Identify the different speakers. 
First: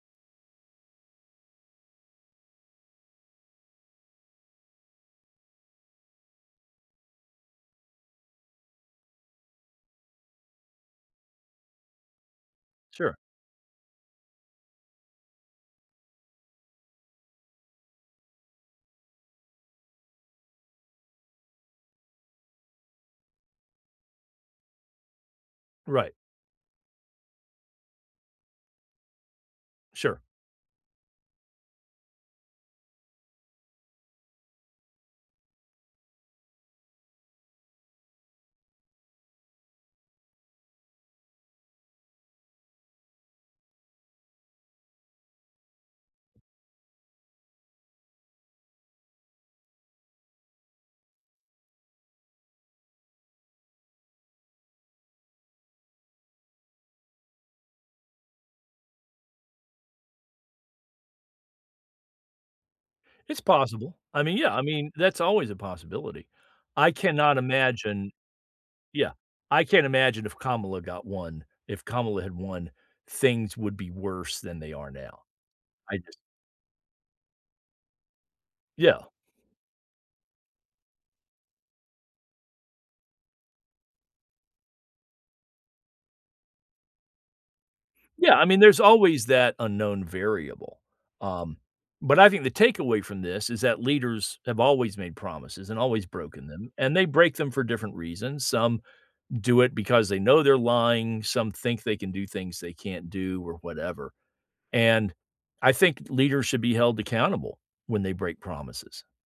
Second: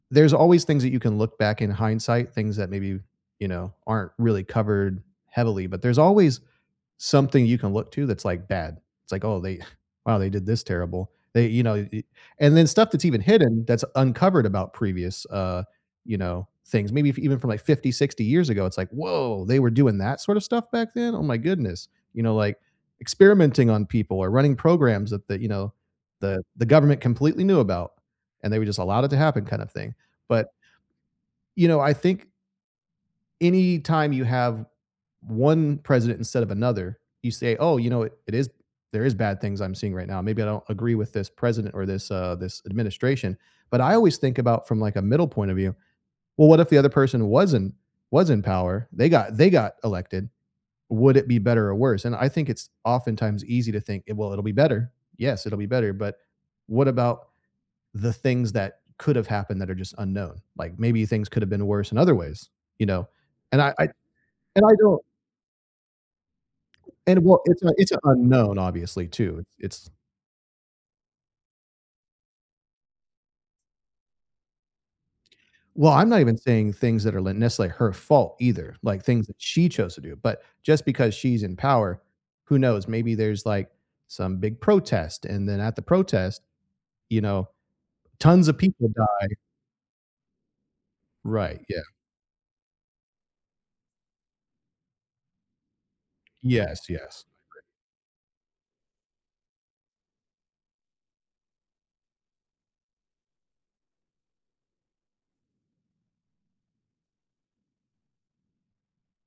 Speaker 1: There's always things that you can look back in hindsight, things that maybe, you know, aren't really covered heavily, but there's always something you can look to that's, like, bad. It's like, “Oh, they wow, they did this terrible. They you know, eh” And then stuff that's
Speaker 2: Sure.
Speaker 1: even hidden that's uncovered about previous, uh, you know, things. Maybe f even from, like, 50, 60 years ago, it's like, “Woah! They were doing that sorta stuff back then? Oh my goodness.” You know, like, experimenting on people or running programs that the you know,
Speaker 2: Right.
Speaker 1: the the government completely knew about, and they were just allowed it to happen kinda thing,
Speaker 2: Sure.
Speaker 1: but you know, I think anytime you have v 1 president instead of another, you say, “Oh, you know what it is? There is bad things I'm seeing right now. Maybe I don't agree with this president or this uh, this administration,” but I always think about from, like, a middle point of view. Well, what if the other person wasn't was in power? They got they got elected. Would it be better or worse? And I think it's oftentimes easy to think, “Eh, well, it'll be better. Yes, it'll be better,” but what about the things that could've happened that are just unknown? Like, maybe things could've been worse in other ways, you know?
Speaker 2: It's
Speaker 1: And I I
Speaker 2: possible. I mean, yeah, I
Speaker 1: and I
Speaker 2: mean,
Speaker 1: don't
Speaker 2: that's always a possibility. I
Speaker 1: And
Speaker 2: cannot
Speaker 1: what it's a it's a
Speaker 2: imagine
Speaker 1: unknown, obviously,
Speaker 2: Yeah,
Speaker 1: too.
Speaker 2: I can't
Speaker 1: It's
Speaker 2: imagine if Kamala got won. If Kamala had won, things would be worse than they are now.
Speaker 1: Well,
Speaker 2: I
Speaker 1: I'm
Speaker 2: just
Speaker 1: not even saying things that are l nec like, her fault either, like,
Speaker 2: Yeah.
Speaker 1: things that she chose to do, but just because she's in power, who knows? Maybe there's, like, some big protest, and then at the protest, you know,
Speaker 2: Yeah, I
Speaker 1: tons of
Speaker 2: mean, there's
Speaker 1: people
Speaker 2: always
Speaker 1: die.
Speaker 2: that unknown variable. Um,
Speaker 1: Right, yeah.
Speaker 2: but I think the takeaway from this is that leaders have always made promises and always broken them,
Speaker 1: Yes,
Speaker 2: and they
Speaker 1: yes.
Speaker 2: break them for different reasons. Some do it because they know they're lying, some think they can do things they can't do or whatever, and I think d leaders should be held accountable when they break promises.